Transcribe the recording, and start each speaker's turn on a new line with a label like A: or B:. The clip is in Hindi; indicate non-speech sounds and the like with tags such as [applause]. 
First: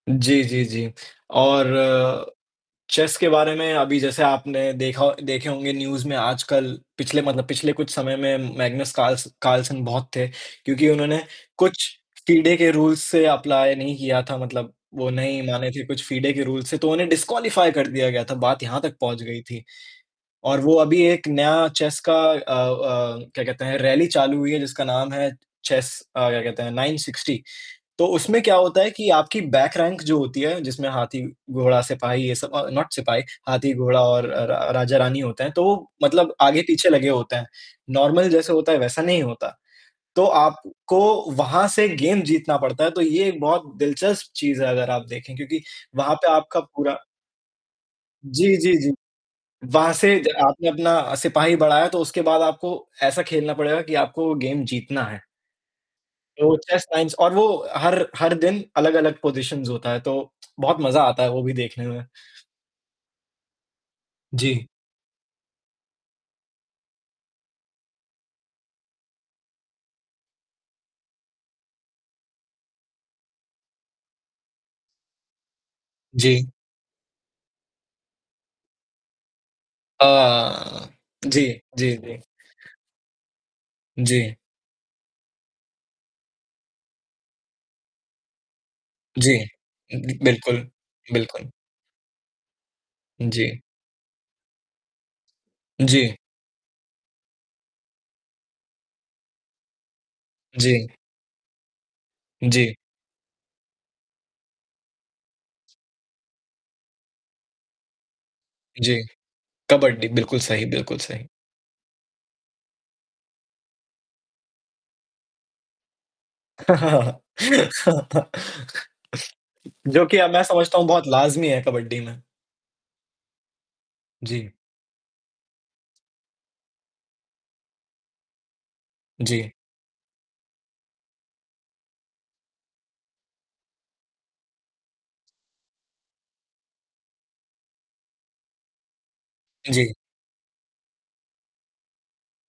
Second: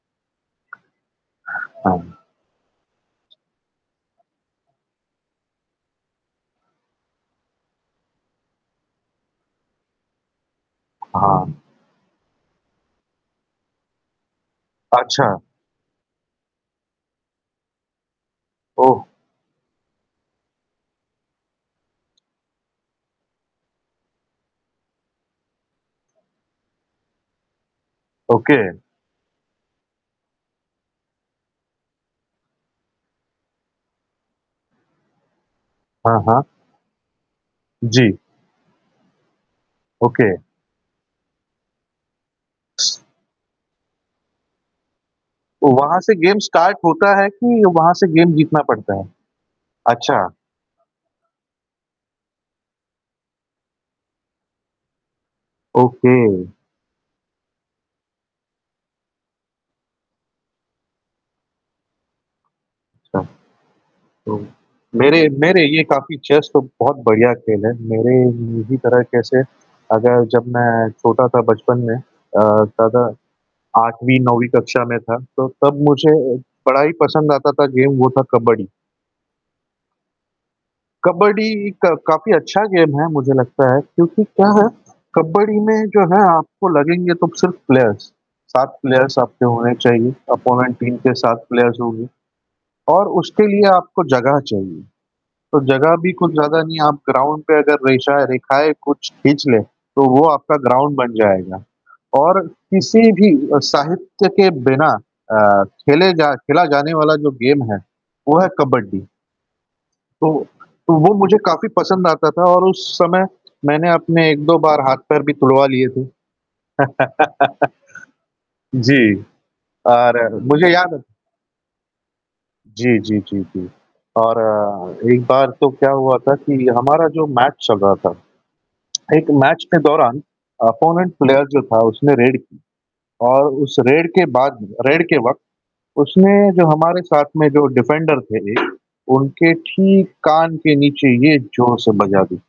A: जी, जी, जी।
B: हाँ, हाँ।
A: और चेस के बारे में अभी जैसे आपने देखा हो देखे होंगे न्यूज़ में आजकल पिछले मतलब पिछले कुछ समय में मैग्नेस काल्स काल्सन बहुत थे क्योंकि उन्होंने
B: हाँ।
A: कुछ फ़िडे के रूल्स से अप्लाई नहीं किया था, मतलब वो
B: अच्छा।
A: नहीं माने थे कुछ फ़िडे के रूल्स, तो उन्हें डिसक्वालिफ़ाई कर दिया गया था, बात यहाँ तक
B: ओह!
A: पहुँच गई थी और वो अभी एक नया चेस का अ अ, क्या कहते हैं रैली चालू हुई है जिसका नाम है चेस अ, क्या कहते हैं नाइन सिक्स्टी, तो उसमें क्या
B: ओके।
A: होता है कि आपकी बैक रैंक जो होती है, जिसमें हाथी-घोड़ा-सिपाही ये सब अ, नॉट सिपाही, हाथी-गोड़ा और रा रा राजा-रानी होते हैं, तो वो
B: हाँ,
A: मतलब
B: हाँ।
A: आगे-पीछे लगे होते हैं,
B: जी।
A: नॉर्मल जैसे होता है वैसा नहीं होता, तो
B: ओके।
A: आपको वहाँ से गेम जीतना पड़ता है, तो ये एक बहुत दिलचस्प चीज़ है अगर आप देखें क्योंकि
B: तो वहाँ से
A: वहाँ पे
B: गेम
A: आपका
B: स्टार्ट
A: पूरा
B: होता है कि वहाँ से गेम
A: जी,
B: जीतना
A: जी, जी।
B: पड़ता है?
A: वहाँ से
B: अच्छा।
A: जब आपने अपना सिपाही बढ़ाया तो उसके बाद आपको ऐसा खेलना पड़ेगा कि आपको वो गेम जीतना है।
B: ओके।
A: वो चेस टाइम्स और वो हर हर दिन अलग-अलग पोज़ीशंस होता है तो बहुत मज़ा आता है वो भी देखने में।
B: तो
A: जी।
B: मेरे मेरे ये काफ़ी चेस तो बहुत बढ़िया खेल है, मेरे यही तरह के से अगर जब मैं छोटा था बचपन में अ, ज़्यादा 8वीं- 9वीं कक्षा में था, तो तब मुझे
A: जी।
B: बड़ा ही पसंद आता था गेम, वो था कबड्डी।
A: अ, जी,
B: कबड्डी
A: जी,
B: क
A: जी।
B: काफ़ी अच्छा गेम है, मुझे लगता है क्योंकि
A: जी।
B: क्या है, कबड्डी में जो है आपको लगेंगे तो सिर्फ़ प्लेयर्स 7 प्लेयर्स
A: जी।
B: आपके होने चाहिए,
A: ई बिल्कुल।
B: अपोनेंट टीम के 7
A: बिल्कुल।
B: प्लेयर्स होंगे और
A: उ,
B: उसके
A: जी।
B: लिए आपको जगह चाहिए, तो जगह भी
A: जी।
B: कुछ ज़्यादा नहीं है आप ग्राउंड पे अगर रेशा रेखाएँ कुछ खींच लें, तो वो आपका
A: जी।
B: ग्राउंड बन जाएगा और
A: जी।
B: किसी भी अ, साहित्य के बिना अ, खेले जा खेला जाने वाला जो गेम है, वो है
A: जी।
B: कबड्डी।
A: कबड्डी।
B: तो
A: बिल्कुल सही,
B: तो
A: बिल्कुल
B: वो
A: सही।
B: मुझे काफ़ी पसंद आता था और उस समय मैंने अपने 1-2 बार हाथ-पैर भी तुड़वा लिए थे।
A: [chuckles]
B: [laughs] जी
A: जो कि अब
B: और
A: मैं
B: मुझे
A: समझता हूँ
B: याद है
A: बहुत लाज़मी है कबड्डी में।
B: जी, जी, जी, जी।
A: जी।
B: और एक बार तो क्या हुआ था कि हमारा जो मैच चल रहा था, एक
A: जी।
B: मैच के दौरान अपोनेंट प्लेयर जो था, उसने रेड की और उस रेड के बाद रेड के वक़्त, उसने जो हमारे साथ में जो डिफ़ेंडर थे, उनके
A: जी।
B: ठीक कान के नीचे ये जोर से बजा दिया।